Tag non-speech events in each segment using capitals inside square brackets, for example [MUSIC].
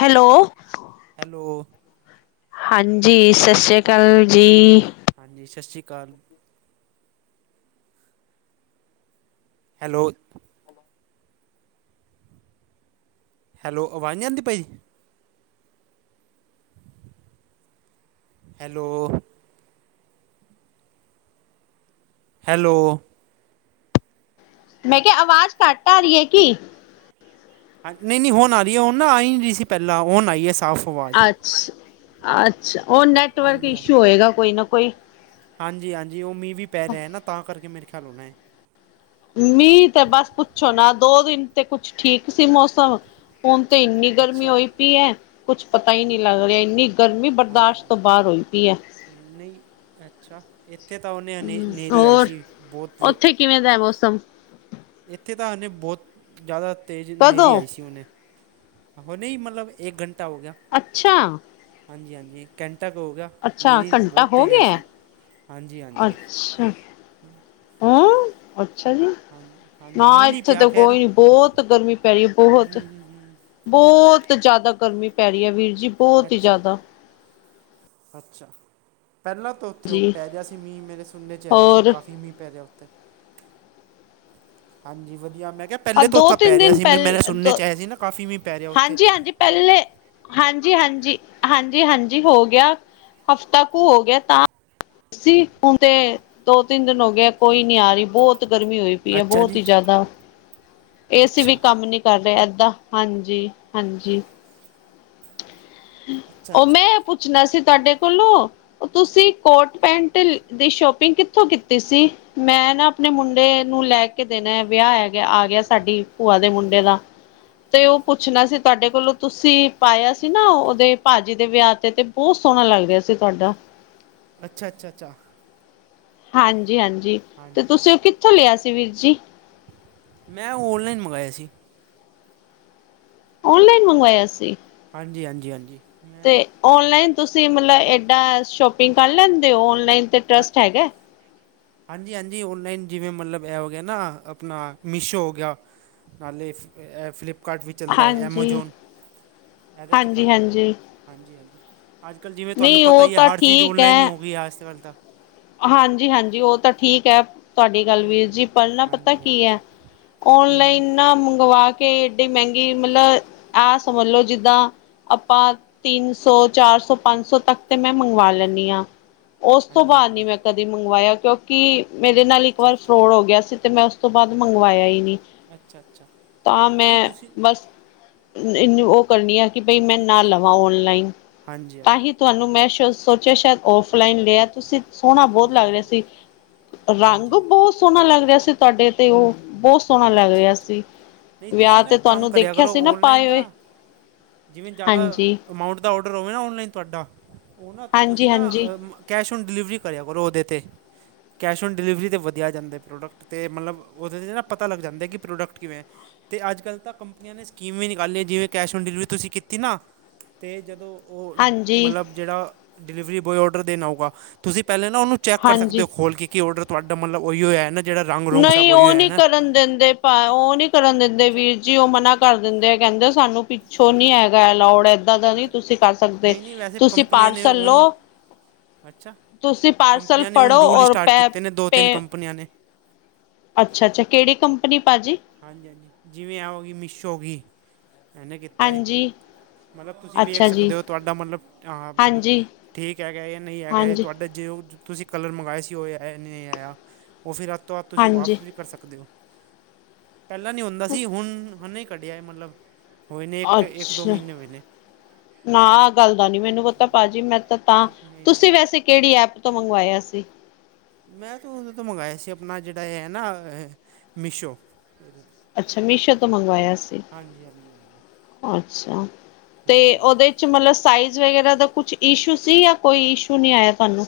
Hello. Hello. ਹਾਂਜੀ, ਸਸ੍ਰੀ ਅਕਾਲ ਜੀ। ਹਾਂਜੀ ਸਸ਼੍ਰੀ ਅਕਾਲ। ਹੈਲੋ। ਹੈਲੋ, ਆਵਾਜ਼ ਨਹੀਂ ਆਂਦੀ ਪਈ। ਹੈਲੋ। ਹੈਲੋ। ਮੈਂ ਕਿਹਾ ਆਵਾਜ਼ ਘੱਟ ਆ ਰਹੀ ਏ ਕਿ? ਨਹੀਂ-ਨਹੀਂ ਹੁਣ ਆ ਰਹੀ ਏ, ਉਹ ਨਾ ਆਈ ਨੀ ਪਹਿਲਾਂ ਹੁਣ ਆਈ ਏ। ਅੱਛ, ਅੱਛਾ, ਉਹ ਨੈਟਵਰਕ ਇਸ਼ੂ ਹੋਏਗਾ ਕੋਈ ਨਾ ਕੋਈ। ਹਾਂਜੀ-ਹਾਂਜੀ, ਉਹ ਮੀਂਹ ਵੀ ਪੈ ਰਿਹਾ ਨਾ, ਤਾਂ ਕਰਕੇ ਮੇਰੇ ਖਿਆਲ ਹੋਣਾ ਏ। ਮੀਂਹ ਤੇ ਬਸ ਪੁੱਛੋ ਨਾ, ਦੋ ਦਿਨ ਤੇ ਕੁੱਛ ਠੀਕ ਸੀ ਮੌਸ ਹੁਣ ਤੇ ਇੰਨੀ ਗਰਮੀ ਅੱਛਾ ਹੋਈ ਪਈ ਐ, ਕੁੱਛ ਪਤਾ ਈ ਨਹੀਂ ਲੱਗ ਰਿਹਾ ਇੰਨੀ ਗਰਮੀ ਹਾਂਜੀ ਬਰਦਾਸ਼ਤ ਤੋਂ ਬਾਹਰ ਹੋਈ ਪੀ ਐ। ਨਹੀਂ, ਅੱਛਾ ਇੱਥੇ ਤਾਂ ਉਹਨੇੇ ਹ, ਹਨੇਰੀ ਆਈ ਹੋਰ ਸੀ ਬਹੁਤ ਵ ਉੱਥੇ ਕਿਵੇਂ ਦਾ ਏ ਮੌਸਮ? ਇੱਥੇ ਤਾਂ ਨੇ ਬਹੁਤ ਜ਼ਿਆਦਾ ਤੇਜ਼ ਹਨੇਰੀ ਕਦੋਂ ਆਈ ਸੀ ਹੁਨੇ। ਹੁਣੇ ਈ ਮਤਲਬ, ਇੱਕ ਘੰਟਾ ਹੋਗਿਆ। ਅੱਛਾ! ਹਾਂਜੀ-ਹਾਂਜੀ, ਕੈਂਟਾ ਕ ਹੋਗਿਆ। ਅੱਛਾ ਘੰਟਾ ਹੋਗਿਆ? ਹਾਂਜੀ ਹਾਂਜੀ ਅੱਛਾ। ਹੰ ਅੱਛਾ ਜੀ, ਹਾਂਜੀ ਹਾਂਜੀ ਨਾ ਮੀਂਹ ਨਹੀਂ ਇੱਥੇ ਪਿਆ ਤਾ ਖੈਰ ਕੋਈ ਨੀ ਬਹੁਤ ਗਰਮੀ ਪੈ ਰਹੀ ਏ, ਬਹੁਤ। ਬਹੁਤ ਜ਼ਿਆਦਾ ਗਰਮੀ ਪੈ ਰਹੀ ਐ, ਵੀਰ ਜੀ। ਬਹੁਤ ਹੀ ਅੱਛਾ, ਜ਼ਿਆਦਾ ਅੱਛਾ ਪਹਿਲਾ ਉੱਥੇ ਉਹ ਜੀ ਪੈ ਰਿਹਾ ਸੀ ਮੀਂਹ, ਮੇਰੇ ਸੁਪਨੇ'ਚ ਆਇਆ ਸੀ, ਹੋਰ ਕਾਫੀ ਮੀਂਹ ਪੈ ਰਿਹਾ ਓਥੇ। ਹਾਂਜੀ ਵਧੀਆ, ਮੈਂ ਕਿਹਾ ਆ ਪਹਿਲੇ ਤੋਂ ਦੋ ਤਾ ਤਿੰਨ ਪੈ ਰਿਹਾ ਦਿਨ ਸੀ, ਪਹਿਲ ਮੇਰੇ ਸੁਣਨੇ'ਚ ਆਇਆ ਸੀ ਨਾ ਕਾਫੀ ਮੀਂਹ ਪੈ ਰਿਹਾ ਉੱਥੇ। ਹਾਂਜੀ ਹਾਂਜੀ ਪਹਿਲੇ, ਹਾਂਜੀ-ਹਾਂਜੀ, ਹਾਂਜੀ-ਹਾਂਜੀ ਹੋਗਿਆ। ਹਫ਼ਤਾ ਕੁ ਹੋਗਿਆ, ਤਾ ਤੁਸੀਂ, ਹੁਣ ਤੇ, ਦੋ-ਤਿੰਨ ਦਿਨ ਹੋ ਗਏ ਕੋਈ ਨੀ ਆ ਰਹੀ ਬਹੋਤ ਬਹੁਤ ਗਰਮੀ ਹੋਈ ਪਈ ਏ, ਅੱਛਾ ਬਹੁਤ ਜੀ ਈ ਜ਼ਿਆਦਾ। ਏਸੀ ਵੀ ਅੱਛਾ ਕੰਮ ਨੀ ਕਰ ਰਹੇ ਏਦਾਂ, ਹਾਂਜੀ-ਹਾਂਜੀ। ਅੱਛਾ ਉਹ ਅੱਛਾ ਮੈਂ, ਪੁੱਛਣਾ ਸੀ ਤੁਹਾਡੇ ਕੋਲੋ ਤੁਸੀ, ਕੋਟ-ਪੈਂਟ ਦੀ ਸ਼ੋਪਿੰਗ ਕਿੱਥੋਂ ਕੀਤੀ ਸੀ? ਮੈਂ ਨਾ ਆਪਣੇ ਮੁੰਡੇ ਨੂੰ ਲੈਕੇ ਦੇਣਾ, ਆ ਵਿਆਹ ਏ। ਵਿਆਹ ਆਗਿਆ ਸਾਡੀ ਭੂਆ ਦੇ ਮੁੰਡੇ ਦਾ, ਤੇ ਉਹ ਪੁੱਛਣਾ ਸੀ ਤੁਹਾਡੇ ਕੋਲੋਂ ਤੁਸੀ ਪਾਇਆ ਸੀ ਨਾ ਉਹਦੇ, ਭਾਜੀ ਦੇ ਵਿਆਹ ਤੇ, ਤੇ ਬਹੁਤ ਸੋਹਣਾ ਲੱਗ ਰਿਹਾ ਸੀ ਤੁਹਾਡਾ। ਅੱਛਾ-ਅੱਛਾ-ਅੱਛਾ। ਹਾਂਜੀ-ਹਾਂਜੀ, ਤੇ ਹਾਂਜੀ ਤੁਸੀਂ ਉਹ ਕਿੱਥੋਂ ਲਿਆ ਸੀ ਵੀਰ ਜੀ? ਮੈਂ ਔਨਲਾਈਨ ਮੰਗਾਇਆ ਸੀ। ਔਨਲਾਈਨ ਮੰਗਵਾਇਆ ਸੀ? ਹਾਂਜੀ ਹਾਂਜੀ ਹਾਂਜੀ ਮੈਂ ਤੇ ਔਨਲਾਈਨ ਤੁਸੀਂ ਮਤਲਬ ਏਡਾ ਸ਼ੋਪਿੰਗ ਕਰ ਲੈਂਦੇ ਓ, ਔਨਲਾਈਨ ਤੇ ਟਰਸਟ ਹੈਗਾ? ਹਾਂਜੀ-ਹਾਂਜੀ, ਔਨਲਾਈਨ ਜਿਵੇਂ ਮਤਲਬ ਐ ਹੋਗਿਆ ਨਾ ਅਪਣਾ ਮੀਸ਼ੋ ਹੋਗਿਆ। ਨਾਲੇ ਫਲੀਪ ਫਲੀਪਕਾਰਟ ਵੀ ਚੱਲਦਾ ਏ, ਹਾਂਜੀ, ਐਮਾਜੋਨ ਐਦੇ 'ਚ ਕਰ ਲੈਂਨੇ ਆ। ਹਾਂਜੀ-ਹਾਂਜੀ। ਹਾਂਜੀ-ਹਾਂਜੀ, ਅੱਜ-ਕੱਲ ਜਿਵੇਂ ਤੁਹਾਨੂੰ ਨਹੀਂ ਪਤਾ ਉਹ ਈ ਆ ਤਾਂ ਹਰ ਚੀਜ਼ ਔਨਲਾਈਨ ਹੀ ਹੋਗੀ ਆ, ਅੱਜ-ਕੱਲ ਤਾ। ਹਾਂਜੀ-ਹਾਂਜੀ, ਉਹ ਤਾ ਠੀਕ ਐ। ਤੁਹਾਡੀ ਗੱਲ ਹੂੰ ਵੀਰ ਹੂੰ ਜੀ ਪਹਿਲਾ ਪਤਾ ਹਾਂਜੀ ਕੀ ਐ, ਹਾਂਜੀ ਹੂੰ ਔਨਲਾਈਨ ਨਾ ਮੰਗਵਾ ਕੇ ਕਿ ਏਡੀ ਮਹਿੰਗੀ ਮਤਲਬ, ਆ ਸਮਝਲੋ ਜਿੱਦਾ ਆਪਾ, ਤਿੰਨ ਸੌ, ਚਾਰ ਸੌ, ਪੰਜ ਸੌ ਤੱਕ ਤਾ ਮੈਂ ਮੰਗਵਾ ਲੈਂਨੀ ਆ। ਉਸ ਤੋਂ ਹਾਂਜੀ ਬਾਅਦ ਨੀ ਹਾਂਜੀ ਮੈਂ ਕਦੇ ਮੰਗਵਾਇਆ, ਕਿਉਂਕਿ ਮੇਰੇ ਨਾਲ ਇੱਕ ਅੱਛਾ ਵਾਰ ਅੱਛਾ ਫਰੋਡ ਹੋਗਿਆ ਸੀ, ਤੇ ਮੈ ਉਸ ਉਹਤੋਂ ਬਾਅਦ ਮੰਗਵਾਇਆ ਈ ਨੀ। ਅੱਛਾ-ਅੱਛਾ, ਨਹੀਂ ਤੁਸੀ ਇੰਨੀ ਓ ਕਰਨੀ ਆ ਕਿ ਬਈ ਮੈਂ ਨਾ ਲਵਾਂ ਓਨਲਾਈਨ। ਹਾਂਜੀ ਤਾਂ ਹੀ ਹਾਂਜੀ ਤੁਹਾਨੂੰ ਮੈਂ ਸ਼ ਸੋਚਿਆ ਸ਼ਾਇਦ ਔਫਲਾਈਨ ਲਿਆ ਤੁਸੀਂ ਸੋਹਣਾ ਬੋਤ ਲੱਗ ਰੇਆ ਸੀ, ਰੰਗ ਹਾਂਜੀ ਈ ਬੋ ਸੋਹਣਾ ਲੱਗ ਰੇਆ ਸੀ ਤੁਹਾਡੇ ਤੇ ਓ ਬੋ ਸੋਹਣਾ ਲੱਗ ਅੱਛਾ ਰੇਆ ਅੱਛਾ ਸੀ। ਨਹੀਂ ਵੇਆ ਤੁਸੀਂ ਨਾ ਤੇ ਇੱਕ ਕੰਮ ਤੁਹਾਨੂੰ ਕਰਿਆ ਦੇਖਿਆ ਕਰੋ ਸੀ ਨਾ ਔਨਲਾਈਨ ਪਾਏ ਹੋਏ। ਦਾ ਜਿਵੇਂ ਜਿਆਦਾ ਹਾਂਜੀ ਅਮਾਊਂਟ ਦਾ ਔਡਰ ਹੋਵੇ ਨਾ ਔਨਲਾਈਨ ਤੁਹਾਡਾ ਓ ਨਾ ਹਾਂਜੀ ਤੁਸੀਂ ਨਾ ਹਾਂਜੀ ਅ ਕੈਸ਼ ਔਨ ਡਿਲੀਵਰੀ ਕਰਿਆ ਕਰੋ ਉਦੇ ਤੇ। ਕੈਸ਼ ਔਨ ਡਿਲੀਵਰੀ 'ਤੇ ਵਧਿਆ ਆ ਜਾਂਦੇ ਪ੍ਰੋਡਕਟ ਤੇ ਮਤਲਬ ਉਦੇ ਤੇ ਨਾ ਪਤਾ ਲੱਗ ਜਾਂਦਾ ਕਿ ਪ੍ਰੋਡਕਟ ਕਿਵੇਂ ਤੇ ਅੱਜ-ਕੱਲ ਤਾਂ ਕੰਪਨੀਆਂ ਨੇ ਸਕੀਮ ਈ ਨਿਕਾਲੀ ਐ ਜਿਵੇਂ ਕੈਸ਼ ਔਨ ਡਿਲੀਵਰੀ ਤੁਸੀਂ ਕੀਤੀ ਨਾ ਤੇ ਜਦੋਂ ਓ ਹਾਂਜੀ ਮਤਲਬ ਜੇੜਾ ਡਿਲੀਵਰੀ ਬੋਆਏ ਔਡਰ ਦੇਣ ਆਊਗਾ ਤੁਸੀਂ ਪੈਲੇ ਨਾ ਉਨੂੰ ਚੈੱਕ ਕਰ ਸਕਦੇ ਹਾਂਜੀ ਓ ਖੋਲ ਕੇ ਕੀ ਔਡਰ ਤੁਹਾਡਾ ਮਤਲਬ ਉਈਓ ਐ ਨਾ ਜਿਹੜਾ ਰੰਗ ਰੋਂਗ ਸਭ ਨਈ ਉਹੀ ਓ ਹੋਇਆ ਹੈ ਨੀ ਨਾ ਕਰਨ ਦਿੰਦੇ ਪਾ ਓ ਨੀ ਕਰਨ ਦਿੰਦੇ ਅੱਛਾ ਵੀਰ ਜੀ ਓ ਮਨਾ ਕਰ ਦਿੰਦੇ ਆ ਕੈਂਦੇ ਸਾਨੂੰ ਪਿੱਛੋਂ ਨੀ ਹੈਗਾ ਅਲੋਡ ਏ ਦਾ-ਦਾ ਨੀ ਅੱਛਾ ਤੁਸੀਂ ਕਰ ਸਕਦੇ ਨਹੀਂ ਨਹੀਂ ਵੈਸੇ ਤੁਸੀਂ ਕੰਪਨੀਆਂ ਨੇ ਪਾਰਸਲ ਲੋ ਉਹਨ ਅੱਛਾ ਤੁਸੀਂ ਪਾਰਸਲ ਕੰਪਨੀਆਂ ਨੇ ਹੁਣ ਫੜੋ ਰੂਲ ਔਰ ਸਟਾਰਟ ਪੈ, ਕੀਤੇ ਨੇ ਦੋ ਤਿੰਨ ਪੇ ਕੰਪਨੀਆਂ ਨੇ ਅੱਛਾ-ਅੱਛਾ ਕੇੜੀ ਕੰਪਨੀ ਭਾਅਜੀ? ਹਾਂਜੀ-ਹਾਂਜੀ ਜਿਵੇਂ ਐਂ ਹੋਗੀ ਮੀਸੋ ਹੋਗੀ, ਇਨੇ ਕੀਤਾ ਏ। ਹਾਂਜੀ, ਮਤਲਬ ਤੁਸੀਂ ਵੇਖ ਅੱਛਾ ਜੀ, ਸਕਦੇ ਓ ਤੁਹਾਡਾ ਮਤਲਬ ਆ ਮਤਲ ਹਾਂਜੀ, ਠੀਕ ਹੈਗਾ ਜਾਂ ਨਈ ਹੈਗਾ ਏ ਹਾਂਜੀ, ਤੁਹਾਡਾ ਜੇ ਓ ਜ ਤੁਸੀਂ ਕਲਰ ਮੰਗਾਏ ਸੀ ਓ ਆਏ ਨੀ ਆਇਆ, ਓ ਫਿਰ ਆਤੋ ਆਤ ਤੁਸੀਂ ਹਾਂਜੀ। ਵਾਪਸ ਵੀ ਕਰ ਸਕਦੇ ਓ। ਪੈਲਾਂ ਨੀ ਹੁੰਦਾ ਸੀ ਹੁਣ ਹੁਨੇ ਈ ਕੱਢਿਆ ਐ ਮਲਬ ਹੋਏ ਨੇ ਇੱਕ, ਇੱਕ-ਦੋ ਅੱਛਾ, ਮ੍ਹੀਨੇ ਹੋਏ ਨੇ। ਨਾ ਆ ਗੱਲ ਦਾ ਨੀ ਮੈਨੂੰ ਪਤਾ ਭਾਅਜੀ ਮੈਂ ਤਾਂ, ਤਾਂ ਅੱਛਾ, ਨਹੀਂ ਨਹੀਂ ਤੁਸੀਂ ਵੈਸੇ ਕੇੜੀ ਐਪ ਤੋਂ ਮੰਗਵਾਇਆ ਸੀ? ਮੈਂ ਤੋਂ ਉਦੇ ਤੋਂ ਮੰਗਾਇਆ ਸੀ ਆਪਣਾ ਜੇੜਾ ਐ ਨਾ ਮੀਸ਼ੋ ਏਦੇ ਤੇ। ਅੱਛਾ ਮੀਸ਼ੋ ਤੋਂ ਮੰਗਵਾਇਆ ਸੀ, ਹਾਂਜੀ ਹਾਂਜੀ ਹਾਂਜੀ ਅੱਛਾ 'ਤੇ ਹੂੰ ਉਦੇ 'ਚ ਮਲਬ ਸਾਈਜ਼ ਵਗੈਰਾ ਦਾ ਕੁਛ ਈਸ਼ੂ ਸੀ ਜਾਂ ਕੋਈ ਈਸ਼ੂ ਨੀ ਆਇਆ ਤੁਹਾਨੂੰ।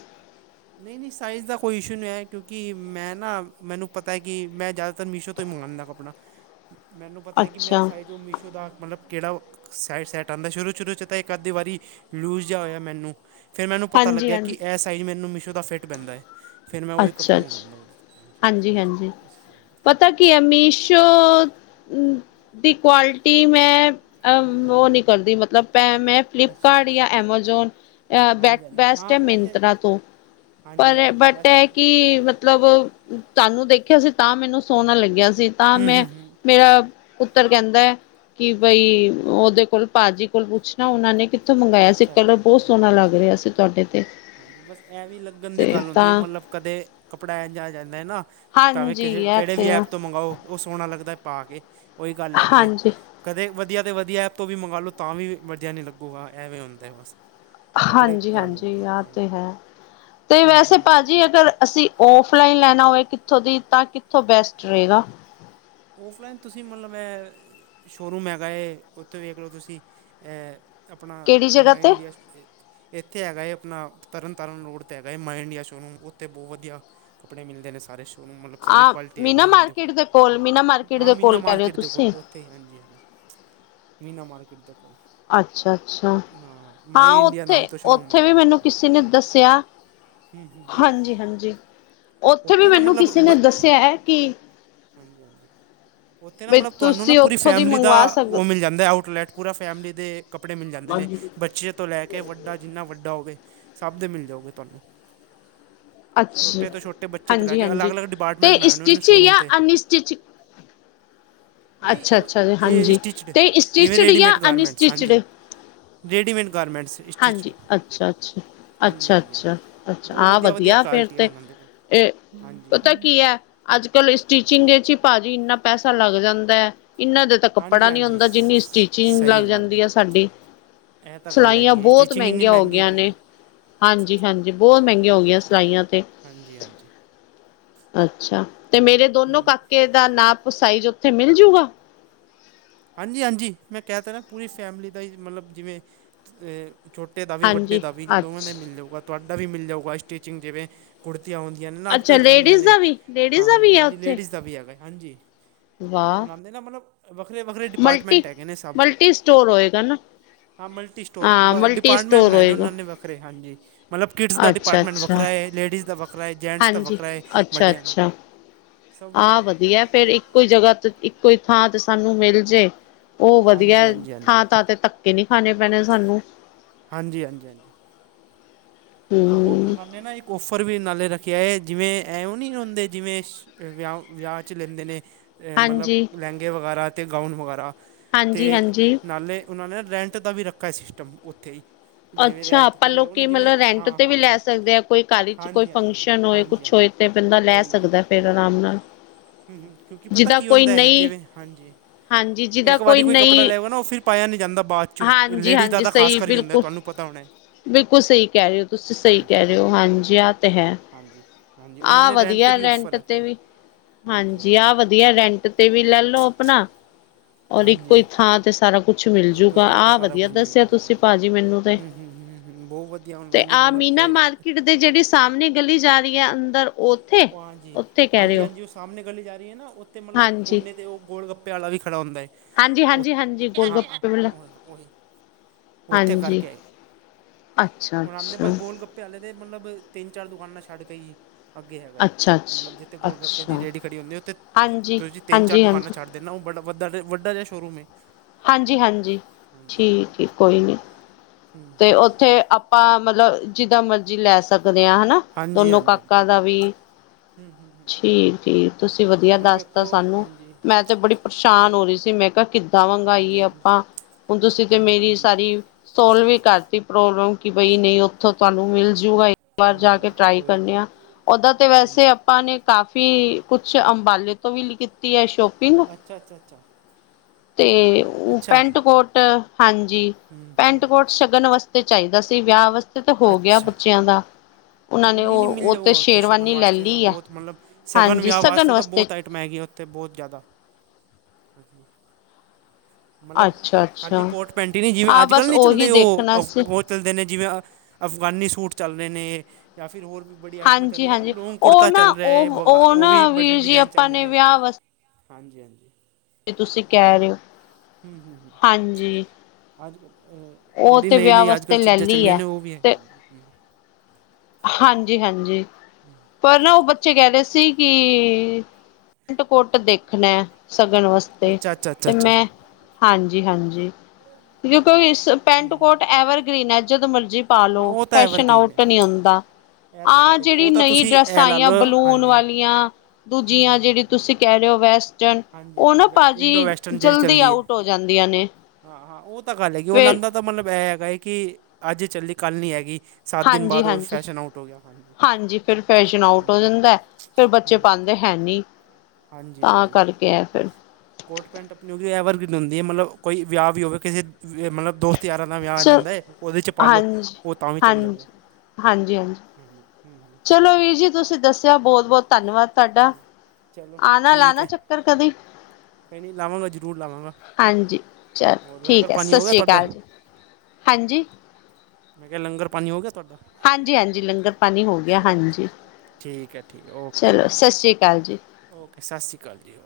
ਨਈ-ਨਈ ਸਾਈਜ਼ ਦਾ ਕੋਈ ਈਸ਼ੂ ਨੀ ਆਇਆ ਕਿਉਂਕਿ ਮੈਂ ਨਾ ਮੈਨੂੰ ਪਤਾ ਐ ਕਿ ਮੈਂ ਜ਼ਿਆਦਾਤਰ ਮੀਸ਼ੋ ਤੋਂ ਈ ਮੰਗਾਣਾ ਕੱਪੜਾ। [INAUDIBLE] ਮੈਨੂੰ ਪਤਾ ਐ ਕਿ ਮੇਰਾ ਅੱਛਾ, ਸਾਈਜ਼ ਓ ਮੀਸ਼ੋ ਦਾ ਮਤਲਬ ਕੇੜਾ ਸਾਈਡ ਸਾਈਟ ਆਂਦਾ ਸ਼ੁਰੂ-ਸ਼ੁਰੂ 'ਚ ਤਾਂ ਇੱਕ ਅੱਧੀ ਵਾਰੀ ਲੂਜ ਜਾਂ ਹੋਇਆ ਮੈਨੂੰ। ਫਿਰ ਮੈਨੂੰ ਪਤਾ ਹਾਂਜੀ, ਲੱਗਿਆ ਹਾਂਜੀ, ਕਿ ਐ ਸਾਈਜ਼ ਮੈਨੂੰ ਮੀਸ਼ੋ ਦਾ ਫਿੱਟ ਬੈਦਾ ਏ। ਫਿਰ ਮੈਂ ਉਈ ਅੱਛਾ, ਕੱਪੜਾ ਅੱਛਾ, ਮੰਗਾਦਾ ਉਦੇ ਤੇ ਹਾਂਜੀ ਸਾਈਜ਼ ਉਸ ਹਿਸਾਬ ਨਾਲ। ਪਤਾ ਕੀ ਐ ਮੀਸ਼ੋ ਦੀ ਕੁਆਲਿਟੀ ਮੈਂ ਅ ਓ ਨੀ ਕਰਦੀ ਮਤਲਬ ਪੈ ਮੈਂ ਅੱਛਾ ਅੱਛਾ ਫਲਿਪਕਾਰਟ ਅੱਛਾ ਜਾਂ ਐਮਾਜ਼ੋਨ ਅ ਬੈ ਹਾਂਜੀ ਹਾਂਜੀ ਬੈਸਟ ਹਾਂ ਐ ਵੈਸੇ ਮਿੰਤਰਾ ਤੋਂ। ਪਰ ਹਾਂਜੀ ਏ ਹਾਂਜੀ ਬਟ ਵੈਸੇ ਐ ਕਿ ਕੀ ਮਤਲਬ ਤੁਹਾਨੂੰ ਦੇਖਿਆ ਸੀ ਤਾਂ ਮੈਨੂੰ ਸੋਹਣਾ ਲੱਗਿਆ ਸੀ ਤਾਂ ਹੂੰ ਮੈਂ ਹੂੰ ਹੂੰ ਮੇਰਾ ਪੁੱਤਰ ਕੈਂਦਾ ਐ ਕਿ ਬਾਈ ਉਦੇ ਕੋਲ ਭਾਅਜੀ ਕੋਲ ਪੁੱਛਣਾ ਉਨਾਂ ਨੇ ਕਿ ਥੋਂ ਮੰਗਾਇਆ ਸੀ ਅੱਛਾ ਕਲਰ ਅੱਛਾ ਬੋ ਅੱਛਾ ਅੱਛਾ ਸੋਹਣਾ ਲੱਗ ਹਾਂਜੀ ਰੇਆ ਹਾਂਜੀ ਸੀ ਤੁਹਾਡੇ ਤੇ। ਹਾਂਜੀ ਬਸ ਐ ਵੀ ਲੱਗਣ ਦੀ ਤੇ ਗੱਲ ਹੁੰਦੀ ਤਾਂ ਏ ਮਤਲਬ ਕਦੇ ਕੱਪੜਾ ਇਝ ਆ ਜਾਂਦਾ ਏ ਨਾ ਭਾਵੇਂ ਹਾਂਜੀ ਕਿਸੇ ਇਹ ਕੈੜੇ ਵੀ ਤੇ ਆ ਐਪ ਤੋਂ ਮੰਗਾਓ ਓ ਸੋਹਣਾ ਲੱਗਦਾ ਐ ਪਾ ਕੇ ਉਈ ਗੱਲ ਹੈਗੀ ਏ। ਹਾਂਜੀ ਕਦੇ ਵਧੀਆ ਤੇ ਵਧੀਆ ਐਪ ਤੋਂ ਵੀ ਮੰਗਾਲੋ ਤਾਂ ਵੀ ਵਧੀਆ ਨੀ ਲੱਗੁਗਾ ਐਵੇਂ ਹੁੰਦੈ ਬਸ। ਕੱਪੜੇ ਗੱਲ ਹਾਂਜੀ-ਹਾਂਜੀ ਹੁੰਦੀ ਹੈ ਆ ਤੇ ਹਾਂਜੀ ਹੈ 'ਤੇ ਹੂੰ ਵੈਸੇ ਹੂੰ ਭਾਅਜੀ ਤੇ ਅਗਰ ਅਸੀਂ ਔਫ ਲਾਈਨ ਲੈਣਾ ਹੋਵੇ ਕਿੱਥੋਂ ਦੀ ਤਾਂ ਕਿੱਥੋਂ ਬੈਸਟ ਰਹੇਗਾ। ਔਫਲਾਈਨ ਤੁਸੀਂ ਮਤਲਬ ਸ਼ੋਅਰੂਮ ਹੈਗਾ ਹੈ ਉੱਥੇ ਵੇਖ ਲਓ ਤੁਸੀਂ ਐ। ਆਪਣਾ ਕਿਹੜੀ ਜਗ੍ਹਾ ਮਾਈ ਤੇ? ਇੰਡੀਆ। ਇੱਥੇ ਹੈਗਾ ਏ ਆਪਣਾ ਤਰਨ ਤਾਰਨ ਰੋਡ ਤੇ ਹੈਗਾ ਏ ਮਾਈ ਇੰਡੀਆ ਸ਼ੋਅ ਰੂਮ ਉੱਥੇ ਬਹੁਤ ਵਧੀਆ। ਕੱਪੜੇ ਮਿਲਦੇ ਨੇ ਸਾਰੇ ਸ਼ੋਰੂਮ ਮਤਲਬ ਸਾਰੀ ਕੁਆਲਿਟੀ ਹੈਗੀ ਆ ਉਹਨਾਂ ਦੇ ਕੋਲ। ਤੇ ਕੋੋਲ ਮੀਨਾ। ਮਾਰਕੀਟ ਹਾਂ ਦੇ ਮੀਨਾ ਕੋਲ ਕਹਿ ਰਹੇ ਹੋ ਮਾਰਕੀਟ ਦੇ ਕੋਲ ਤੁਸੀਂ? ਉੱਥੇ ਹੀ ਹਾਂਜੀ- ਹਾਂਜੀ ਮੀਨਾ ਮਾਰਕੀਟ ਦੇ ਕੋਲ। ਅੱਛਾ-ਅੱਛਾ ਹਾਂ ਮਾਈ ਇੰਡੀਆ ਨਾਮ ਉੱਥੇ ਤੋਂ ਸ਼ੋਅਰੂਮ ਉੱਥੇ ਬਣਾ ਵੀ ਹੈ ਮੈਨੂੰ ਹਾਂਜੀ ਕਿਸੇ ਨੇ ਦੱਸਿਆ। ਹਾਂਜੀ-ਹਾਂਜੀ ਉੱਥੇ ਵੀ ਨਾ ਮੈਨੂੰ ਮਤਲਬ ਕਿਸੇ ਬ ਨੇ ਦੱਸਿਆ ਹੈ ਕਿ। ਹਾਂਜੀ ਹਾਂਜੀ ਉੱਥੇ ਨਾ ਤੁਸੀਂ ਉੱਥੋਂ ਦੀ ਮੰਗਵਾ ਸਕਦੇ ਹੋ। ਪਜਾਮੇ ਆਊਟਲੈਟ ਪੂਰਾ ਫੈਮਲੀ ਦੇ। ਕੱਪੜੇ ਮਿਲ ਜਾਂਦੇ ਨੇ ਬੱਚੇ ਤੋਂ ਲੈ ਕੇ ਵੱਡ ਜਿੰਨਾ ਵੱਡਾ ਹੋਵੇ ਸਭ ਦੇ ਮਿਲ ਜਾਓਗੇ ਤੁਹਾਨੂੰ। ਅੱਛਾ ਛੋਟੇ ਤੋਂ ਛੋਟੇ ਬੱਚੇ ਤੋਂ ਲੈ ਹਾਂਜੀ ਕੇ ਹਾਂਜੀ ਅਲੱਗ-ਅਲੱਗ ਡਿਪਟਮੈਂਟ ਤੇ ਬਣਾਏ ਨੇ ਉਹਨਾ ਸਟਿਚ ਸ਼ੋਰੂਮ ਤੇ। [UNINTELLIGIBLE] ਨਹੀਂ ਅੱਛਾ ਓ ਅੱਛਾ ਜੀ ਇਹ ਹਾਂਜੀ ਅਸਟਿਚਡ ਤੇ ਜਿਵੇਂ ਸਟਿਚਡ ਜਾਂ ਰੇਡੀਮੇਡ ਗਾਰਮੈਂਟਸ ਹਾਂਜੀ। Unstitched readymade garments. ਸਟਿਚਡ ਹਾਂਜੀ ਅੱਛਾ-ਅੱਛਾ। ਹਾਂਜੀ ਹਾਂਜੀ ਹਾਂਜੀ ਅੱਛਾ-ਅੱਛਾ-ਅੱਛਾ ਬਹੁਤ ਆਹ ਵਧੀਆ ਫੇਰ ਕੁਆਲਿਟੀ ਆ ਤੇ ਉਹਨਾਂ ਦੇ ਕੋਲ ਇਹ ਹਾਂਜੀ ਪਤਾ ਕੀ ਹੈ। ਅੱਜ ਕੱਲ੍ਹ ਸਟੀਿਚਿੰਗ ਦੇ ਵਿੱਚ ਹੀ ਭਾਜੀ ਇੰਨਾ ਪੈਸਾ ਲੱਗ ਜਾਂਦਾ ਹੈ ਇੰਨਾ ਜਿਆਦਾ। ਤਾਂ ਹਾਂਜੀ ਕੱਪੜਾ ਨੀ ਹਾਂਜੀ ਹੁੰਦਾ ਸ ਜਿੰਨੀ ਸਟੀਚਿੰਗ ਲੱਗ ਸਹੀ ਗੱਲ ਜਾਂਦੀ ਹੈ ਸਾਡੀ ਇਹ ਤਾਂ ਗੱਲ ਸਿਲਾਈਆਂ। ਹੈਗੀ ਹੈ ਬਹੁਤ ਸਟਿਚਿੰਗ ਇੰਨੀ ਮਹਿੰਗੀਆਂ ਹੋ ਮਹਿੰਗੀ ਗਈਆਂ ਪਈ ਨੇ ਹੈ ਹਾਂਜੀ-ਹਾਂਜੀ ਬਹੁਤ ਮਹਿੰਗੀਆਂ ਹੋ ਰੇਟ ਗਈਆਂ ਦੀ। ਸਿਲਾਈਆਂ ਤੇ। ਹਾਂਜੀ ਹਾਂਜੀ ਅੱਛਾ ਤੇ ਮੇਰੇ ਦੋਨੋ ਹੂੰ ਕਾਕੇ ਦਾ ਨਾਪ ਸਾਈਜ਼ ਉੱਥੇ ਮਿਲਜੂਗਾ। ਹਾਂਜੀ- ਹਾਂਜੀ ਮੈਂ ਕਹਿ ਤਾ ਨਾ ਪੂਰੀ ਫੈਮਿਲੀ ਦਾ ਹੀ ਮਤਲਬ ਜਿਵੇਂ ਏ। ਛੋਟੇ ਦਾ ਵੀ ਵੱਡੇ ਹਾਂਜੀ ਦਾ ਵੀ ਦੋਵਾਂ ਦਾ ਅੱਛ ਹੀ ਮਿਲ ਜਾਊਗਾ ਤੁਹਾਡਾ ਵੀ ਮਿਲ ਜਾਊਗਾ ਸਟੀਚਿੰਗ ਜਿਵੇਂ। ਕੁੜਤੀਆਂ ਹੁੰਦੀਆਂ ਨੇ ਨਾ ਅੱਜ ਅੱਛਾ ਕੱਲ੍ਹ ਚੱਲਦੀਆਂ ਲੇਡੀਜ਼ ਨੇ ਦਾ ਵੀ ਲੇਡੀਜ਼ ਦਾ ਵੀ ਐ ਹਾਂਜੀ-ਹਾਂਜੀ ਉੱਥੇ ਲੇਡੀਜ਼ ਦਾ ਵੀ ਹੈਗਾ ਹਾਂਜੀ। ਉਹ ਵਾਹ ਲਉਂਦੇ ਨਾ ਮਤਲਬ ਵੱਖਰੇ-ਵੱਖਰੇ ਮਲਟੀ ਡਿਪਾਰਟਮੈਂਟ ਹੈਗੇ ਨੇ ਸਭ। ਮਲਟੀ ਸਟੋਰ ਹੋਏਗਾ ਨਾ ਹਾਂ ਮਲਟੀ ਸਟੋਰ ਹਾਂ ਮਲਟੀ ਡਿਪਾਰਟਮੈਂਟ ਸਟੋਰ ਬਣਾਏ ਨੇ ਹੋਏਗਾ ਉਹਨਾਂ ਨੇ ਵੱਖਰੇ ਹਾਂਜੀ। ਮਤਲਬ ਕਿਡਸ ਦਾ ਅੱਛਾ ਡਿਪਾਰਟਮੈਂਟ ਅੱਛਾ ਵੱਖਰਾ ਹੈ ਲੇਡੀਜ਼ ਦਾ ਵੱਖਰਾ ਹੈ ਜੈਂਟਸ ਦਾ ਹਾਂਜੀ ਵੱਖਰਾ ਹੈ ਅੱਛਾ ਵੱਡਿਆ ਦਾ। ਅੱਛਾ ਸਭ ਵੱਖਰਾ ਆਹ ਹੈ ਵਧੀਆ ਫੇਿਰ ਇੱਕੋ ਹੀ ਜਗ੍ਹਾ ਤੇ ਇੱਕੋ ਹੀ ਥਾਂ ਤੇ ਸਾਨੂੰ ਮਿਲ ਜੇ। ਉਹ ਵਧੀਆ ਹਾਂਜੀ ਹਾਂਜੀ ਹਾਂਜੀ ਥਾ ਥਾ-ਤੇ ਧੱਕੇ ਨਹੀ ਖਾਣੇ ਪੈਣੇ ਸਾਨੂੰ। ਹਾਂਜੀ-ਹਾਂਜੀ-ਹਾਂਜੀ। ਸਗੋਂ ਹਮ ਉਹਨਾਂ ਨੇ ਨਾ ਇੱਕ। ਪਰਵੀ ਨਾਲੇ ਰੱਖੇ ਐ ਜਿਵੇਂਂ ਆਉਏ ਨੀ ਹੁੰਦੇ ਜਿਵੇਂ, ਜਿਵੇਂ ਵਿਆ ਵਿਆਹ 'ਚ ਲੈਂਦੇ ਨੇ। ਤੇ ਮਤਲਬ ਹਾਂਜੀ ਲਹਿੰਗੇ ਵਗੈਰਾ ਅਤੇ ਗਾਊਨ ਵਗੈਰਾ ਤੇ ਹਾਂਜੀ ਹਾਂਜੀ ਨਾਲੇ। ਉਹਨਾਂ ਨੇ ਰੈਂਟ ਦਾ ਵੀ ਰੱਖਾ ਸਿਸਟਮ ਉੱਥੇ ਹੀ। ਜਿਵੇਂ ਅੱਛਾ ਰੈਂਟ ਪਰ 'ਤੇ ਲਵੋ ਨਾ ਲੋਕੀ ਜਿਵੇਂ ਮਤਲਬ। ਰੈਂਟ ਹਾਂ 'ਤੇ ਵੀ ਹਾਂ ਹਾਂ ਲੈ ਸਕਦੇ ਆ ਕੋਈ ਕਾਹਲੀ ਚੋ ਕੋਈ ਹਾਂਜੀ ਹਾਂਜੀ ਫੰਕਸ਼ਨ ਹੋਏ ਹਾਂਜੀ ਕੁਛ ਹਾਂਜੀ ਹੋਏ ਤਾਂ ਬੰਦਾ ਲੈ ਸਕਦਾ। ਆਰਾਮ ਨਾਲ। ਹਮ-ਹਮ ਕਿਉਂਕਿ ਪਤਾ ਜਿਹਦਾ ਕੀ ਕੋਈ ਹੁੰਦਾ ਹੈ ਨਹੀਂ ਜਿਵੇਂ ਹਾਂਜੀ। ਹਾਂਜੀ ਜਿਹਦਾ ਇੱਕ ਵਾਰ ਕੋਈ ਕੱਪੜਾ ਨਹੀਂ ਲੈਵੋ ਨਾ ਉਹ ਫਿਰ ਪਾਇਆ ਨਹੀ ਜਾਂਦਾ ਬਾਅਦ ਚੋ ਹਾਂਜੀ ਲੇਡੀਜ਼ ਹਾਂਜੀ ਤਾਂ ਖਾਸ ਸਹੀ ਕਰ ਹੀ ਹੁੰਦਾ ਬਿਲਕੁਲ ਤੁਹਾਨੂੰ। ਪਤਾ ਹੇਣਾ [UNINTELLIGIBLE] ਬਿਲਕੁਲ ਸਹੀ ਕਹਿ ਰਹੇ ਹੋ ਤੁਸੀਂ ਤੁਸੀਂ ਸਹੀ ਕਹਿ ਰਹੇ ਹੋ ਉਹੀ ਉਹੀ ਉਹੀ ਹਾਂਜੀ ਆਹ ਤਾਂ ਹੈ। ਹਾਂਜੀ। ਹਾਂਜੀ ਉਹਨਾਂ ਆਹ ਨੇ 'ਤੇ ਵਧੀਆ ਵੀ ਔਫਰ ਰੈਂਟ ਤੇ ਰੱਖਿਆ ਹੈ। ਵੀ ਹਾਂਜੀ ਆਹ ਵਧੀਆ। ਵਧੀਆ ਰੈਂਟ ਤੇ ਵੀ ਲੈਲੋ ਆਪਣਾ ਔਰ ਇੱਕੋ ਹੀ ਹਾਂਜੀ ਥਾਂ। ਸਾਰਾ ਕੁਛ ਇੱਕੋ ਹੀ ਮਿਲਜੂਗਾ ਥਾਂ 'ਤੇ ਆ ਸਾਰਾ ਵਧੀਆ ਕੁਝ ਮਿਲ ਦੱਸਿਆ ਜਾਊ ਤੁਸੀਂ ਹਾਂਜੀ ਪਾਜੀ ਮੇਨੂੰ ਤੇ ਹੂੰ ਹੂੰ ਹੂੰ ਹੂੰ ਬਹੁਤ ਵਧੀਆ ਉਹਨਾਂ ਤੇ ਦੀ ਆਹ ਮਤਲਬ ਮੀਨਾ ਇਹ ਮਾਰਕੀਟ ਦੇ ਜੇੜੀ ਸਾਹਮਣੇ ਗਲੀ ਜਾ ਰੀ ਐ ਅੰਦਰ ਓਥ ਓ ਹਾਂਜੀ, ਹਾਂਜੀ-ਹਾਂਜੀ ਉਸ ਸਾਮਣੇ ਗਲੀ ਜਾ ਰੀ ਏ ਨਾ ਓਥੇ ਮਤਲਬ ਹਾਂਜੀ ਕੋਨੇ ਤੇ ਓ ਗੋਲ- ਗੱਪੇ ਵਾਲਾ ਈ ਖੜਾ ਹੁੰਦਾ ਏ। ਹਾਂਜੀ ਓ ਹਾਂਜੀ ਹਾਂਜੀ ਗੋਲ ਹਾਂਜੀ-ਹਾਂਜੀ ਗੱਪੇ ਵਾਲਾ ਓਈ ਓਥੇ ਕਰ ਹਾਂਜੀ ਕੇ ਆਈ। ਅੱਛਾ ਓਣਾ ਦੇ ਬਸ ਅੱਛਾ ਗੋਲ-ਗੱਪੇ ਆਂਦੇ ਨੇ ਮਤਲਬ ਤਿੰਨ-ਚਾਰ ਦੁਕਾਨਾਂ ਛੱਡ ਕੇ ਈ ਅੱਗੇ ਹੈਗਾ ਜੀ ਅੱਛਾ ਅੱਛਾ ਮਤਲਬ ਜਿੱਥੇ ਗੋਲ-ਗੱਪੇ ਦੀ ਅੱਛਾ ਰੇੜੀ ਖੜੀ ਹੁੰਦੀ ਐ ਓਥੇ ਹਾਂਜੀ ਤੁਸੀਂ ਤਿੰਨ-ਚਾਰ ਹਾਂਜੀ ਦੁਕਾਨਾਂ ਹਾਂਜੀ ਛੱਡ ਨਾ ਓ ਬੜਾ ਵਦਾ ਤੇ ਵੱਡਾ ਜੇਆ ਸ਼ੋਰੂਮ ਏ ਹਾਂਜੀ-ਹਾਂਜੀ ਠੀਕ ਏ, ਕੋਈ ਨੀ ਹੂੰ ਤੇ ਹੂੰ ਓਥੇ ਆਪ ਹਾਂ ਮਤਲਬ ਜਿੱਦਾਂ ਮਰਜ਼ੀ ਲੈ ਸਕਦੇ ਆਂ ਹੈਨਾ ਹਾਂਜੀ ਹਾਂਜੀ ਦੋਨੋ ਹਾਂਜੀ ਕਾਕਾਾਂ ਦਾ ਹੂੰ ਵੀ ਠੀਕ ਏ ਤੁਸੀਂ ਵਧੀਆ ਹੁਣ ਦੱਸਤਾ ਵੇਖੋ ਸਾਨੂੰ। ਹਾਂਜੀ ਮੈਂ ਤੇ ਬੜੀ ਪਰੇਸ਼ਾਨ ਕੋਈ ਹੋ ਰੀ ਸੀ। ਮੈਂ ਕੇਆ ਕਿ ਮੰਗਾਈਏ ਹਾਂਜੀ ਹਾਂਜੀ ਆਪਾਂ ਹੁਣ ਤੁਸੀਂ ਤੇ ਮੇਰੀ ਸਾਰੀ ਸੋਲ ਵੀ ਕਰਤੀ। ਰਊ-ਰਊ ਕਿ ਬਈ ਨਈ ਚਲੋ ਓਥੋਂ ਤੁਆਨੂੰ ਕੋਈ ਮਿਲ ਜੂਗਾ ਇੱਕ ਵਾਰ ਹਾਂਜੀ ਜਾ ਕੇ ਹਾਂਜੀ ਟਰਾਈ ਕੋਈ ਕਰਨੇ ਨਹੀਂ ਆ। ਓਦਾ ਤੇ ਵੈਸੇ ਹਾਂਜੀ ਆਪਾਂ ਨੇ ਕਾਫੀ ਕੁਛ ਅੰਬਾਲੇ ਤੋਂ ਵੀ ਕੀਤੀ ਐ ਸ਼ੋਪਿੰਗ ਅਛਾ-ਅਛਾ-ਅਛਾ। ਤੇ ਓ ਪੈਂਟ-ਕੋਟ ਹਾਂਜੀ, ਹੂੰ ਹੂੰ ਪੈਂਟ-ਕੋਟ ਸ਼ਗਨ ਵਾਸ ਤੇ ਚਾਇਦਾ ਸੀ। ਵਿਆਹ ਵਾਸਤੇ ਤੇ ਹੋ ਗਿਆ ਅੱਛਾ ਬੱਚਿਆਂ ਦਾ। ਉਹਨਾਂ ਹਾਂਜੀ, ਨੇ ਨੀ-ਨੀ ਉਹ ਮਿਲ ਉਹ ਤੇ ਜਾਊਗਾ ਓਥੇ ਸ਼ਗਨ ਸ਼ੇਰਵਾਨੀ ਲੈ ਵਾਸਤੇ ਤਾਂ ਲਈ ਹੈ ਬੋਤ ਮਤਲਬ ਸ਼ਗਨ ਹਾਂਜੀ ਵਿਆਹ ਸਗਨ ਵਾਸਤੇ ਤਾਂ ਬੋਤ ਆਇ- ਟਮਾ ਹੈਗੀਆ ਓਥੇ ਬੋਤ ਜਾਦਾ। ਮਤਲਬ ਅੱਛਾ ਖਾਲੀ ਅੱਛਾ ਕੋਟ-ਪੈਂਟ ਈ ਨੀ ਜਿਵੇਂ ਹਾਂ ਅੱਜ-ਕੱਲ ਬਸ ਨੀ ਉਹੀ ਚੱਲਦੇ ਓ ਦੇਖਣਾ ਸੀ ਕੋਫਕੋਨ ਚਲਦੇ ਨੇ, ਜਿਵੇਂ ਅਫਗਾਨੀ ਸੂਟ ਚੱਲ ਰੇ ਨੇ ਯਾਂ ਫਿਰ ਹੋਰ ਵੀ ਬੜੀਆਂ ਆਈਟਮਾਂ ਹਾਂਜੀ ਚੱਲਦੀਆਂ ਨੇ ਹਾਂਜੀ ਲੋਂਗ ਉਹ ਕੁੜਤਾ ਨਾ ਚੱਲ ਰੇਆ ਏ ਉਹ ਉਹ ਓ ਵੀ ਨਾ ਬੜੇ ਵੀਰ ਜੀ ਡਿਜ਼ਾਇਨ ਆਪਾਂ ਚੱਲਦੇ ਨੇ। ਹਾਂਜੀ-ਹਾਂਜੀ। ਤੇ ਤੁਸੀਂ ਕੈ ਰੇ ਓ ਹੂੰ-ਹੂੰ-ਹੂੰ ਅੱਜ ਅ ਉਹ ਜੇੜੀ ਤੇ ਵਿਆਹ ਨਈਂ-ਨਈ, ਅੱਜ-ਕੱਲ ਵਾਸਤੇ ਲੈ ਚੀਜ਼ਾਂ ਲਈ ਚੱਲੀਆਂ ਹੈ ਨੇ ਓ ਵੀ ਐ ਹਾਂਜੀ-ਹਾਂਜੀ। ਹੂੰ। ਪਰ ਨਾ ਓ ਬੱਚੇ ਕੈ ਰੇ ਸੀ ਕਿ ਪੈਂਟ-ਕੋਟ ਦੇਖਣਾ ਸ਼ਗਨ ਵਾਸ- ਅੱਛਾ ਅੱਛਾ ਅੱਛਾ ਤੇ ਅੱਛਾ ਮੈਂ ਹਾਂਜੀ-ਹਾਂਜੀ ਲਿਕਿਉ ਇਸ ਪੈਂਟ-ਕੋਟ ਐਵਰਗ੍ਰੀਨ ਐ, ਜਦੋਂ ਮਰਜ਼ੀ ਹਾਂ ਪਾਲੋ ਉਹ ਤਾਂ ਫੈਸ਼ਨ ਐਵਰਗ੍ਰੀਨ ਆਊਟ ਹੈ ਈ ਨੀ ਹੁੰਦਾ। ਇਹ ਤਾਂ ਆਹ ਗੱਲ ਹੈਗੀ ਜੇੜੀ ਉਹ ਤਾਂ ਨਈ ਤੁਸੀਂ ਡਰੈੱਸਾਂ ਇਹ ਲਾ ਆਈਆਂ ਲਓ ਬਲੂਨ ਹਾਂਜੀ ਵਾਲੀਆਂ ਹੂੰ ਦੂਜੀਆਂ ਹੂੰ ਜੇੜੀ ਤੁਸੀਂ ਕੈ ਰੇ ਓ ਵੈਸਟਰਨ ਹਾਂਜੀ ਓ ਹਾਂਜੀ ਨਾ ਵੈ ਪਾਜੀ ਇੰਡੋ ਜਲਦੀ ਆਊਟ ਹੋ ਜਾਂਦੀਆਂ ਨੇ ਤੇ ਹਾਂ-ਹਾਂ, ਓ ਤਾਂ ਗੱਲ ਹੈਗੀ ਓਨਣਾ ਐਦਾ ਤਾਂ ਮਤਲਬ ਐ ਹੈਗਾ ਐ ਕਿ ਅੱਜ ਚੱਲੀ ਕੱਲ ਨੀ ਹੈਗੀ। ਸੱਤ ਦਿਨ ਬਾਅਦ ਉਹ ਹਾਂਜੀ-ਹਾਂਜੀ, ਫੈਸ਼ਨ ਆਊਟ ਹੋ ਗਿਆ ਹਾਂਜੀ ਫਿਰ ਫੈਸ਼ਨ ਹੂੰ ਆਊਟ ਹੋ ਹੂੰ ਜਾਂਦਾ ਐ ਫਿਰ ਹੂੰ ਬੱਚੇ ਹੂੰ ਪਾਦੇ ਦੇ ਹੈ ਨੀ ਤਾਂ ਕਰਕੇ ਐ ਫਿਰ ਕੋਟ-ਪੈਂਟ ਆਪਣੀ ਓ ਐਵਰਗ੍ਰੀਨ ਹੁੰਦੀ ਏ ਮਤਲਥ ਕੋਈ ਵਿਆ-ਵਿਊ ਅਹੋਵੇ ਕਿਸੇ ਈ ਮਤਲਬ ਦੋ ਸਤ-ਯਾਰਾਂ ਦਾ ਵਿਆਹ ਆ ਚ ਜਾਂਦਾ ਏ। ਓਦੇ ਚ ਪਾਲੋ ਹਾਂਜੀ ਓ ਤਾਂ ਵੀ ਹਾਂਜੀ ਚੱਲ ਜਾਊਗੀ। ਹਾਂਜੀ ਹੂੰ-‌ ਹੂੰ। ਚਲੋ ਵੀਰ ਜੀ ਤੁਸੀਂ ਦੱਸਿਆ ਬੋਤ-ਬੋਤ ਧੰਨਵਾਦ। ਤਾਡਾ ਹਾਂਜੀ ਚਲੋ ਠੀਕ ਆਣਾ-ਲਾਣਾ ਹੈ ਚੱਕਰ ਕਦੀ। ਕੋਈ ਨਹੀਂ ਲਾਵਾਂਗਾ ਜ਼ਰੂਰ ਲਾਵਾਂਗਾ ਹਾਂਜੀ ਚਲ ਹੋਰ ਲੰਗਰ ਠੀਕ ਐ ਪਾਣੀ ਹੋ ਗਿਆ ਸ਼ਸ੍ਰੀ ਤੁਹਾਡਾ ਕਾਲ ਜੀ। ਹਾਂਜੀ ਮੈਂ ਕੇਆ ਲੰਗਰ-ਪਾਨੀ ਹੋ ਗਯਾ ਤੁਆਡਾ? ਹਾਂਜੀ-ਹਾਂਜੀ, ਲੰਗਰ ਪਾਨੀ ਹੋ ਗਯਾ ਚਲੋ ਹਾਂਜੀ। ਠੀਕ ਐ, ਠੀਕ ਓਕੇ। ਸ਼ਸ਼ੀ ਕਾਲ ਜੀ। ਓਕੇ, ਸਸ਼ੀ ਕਾਲ ਜੀ।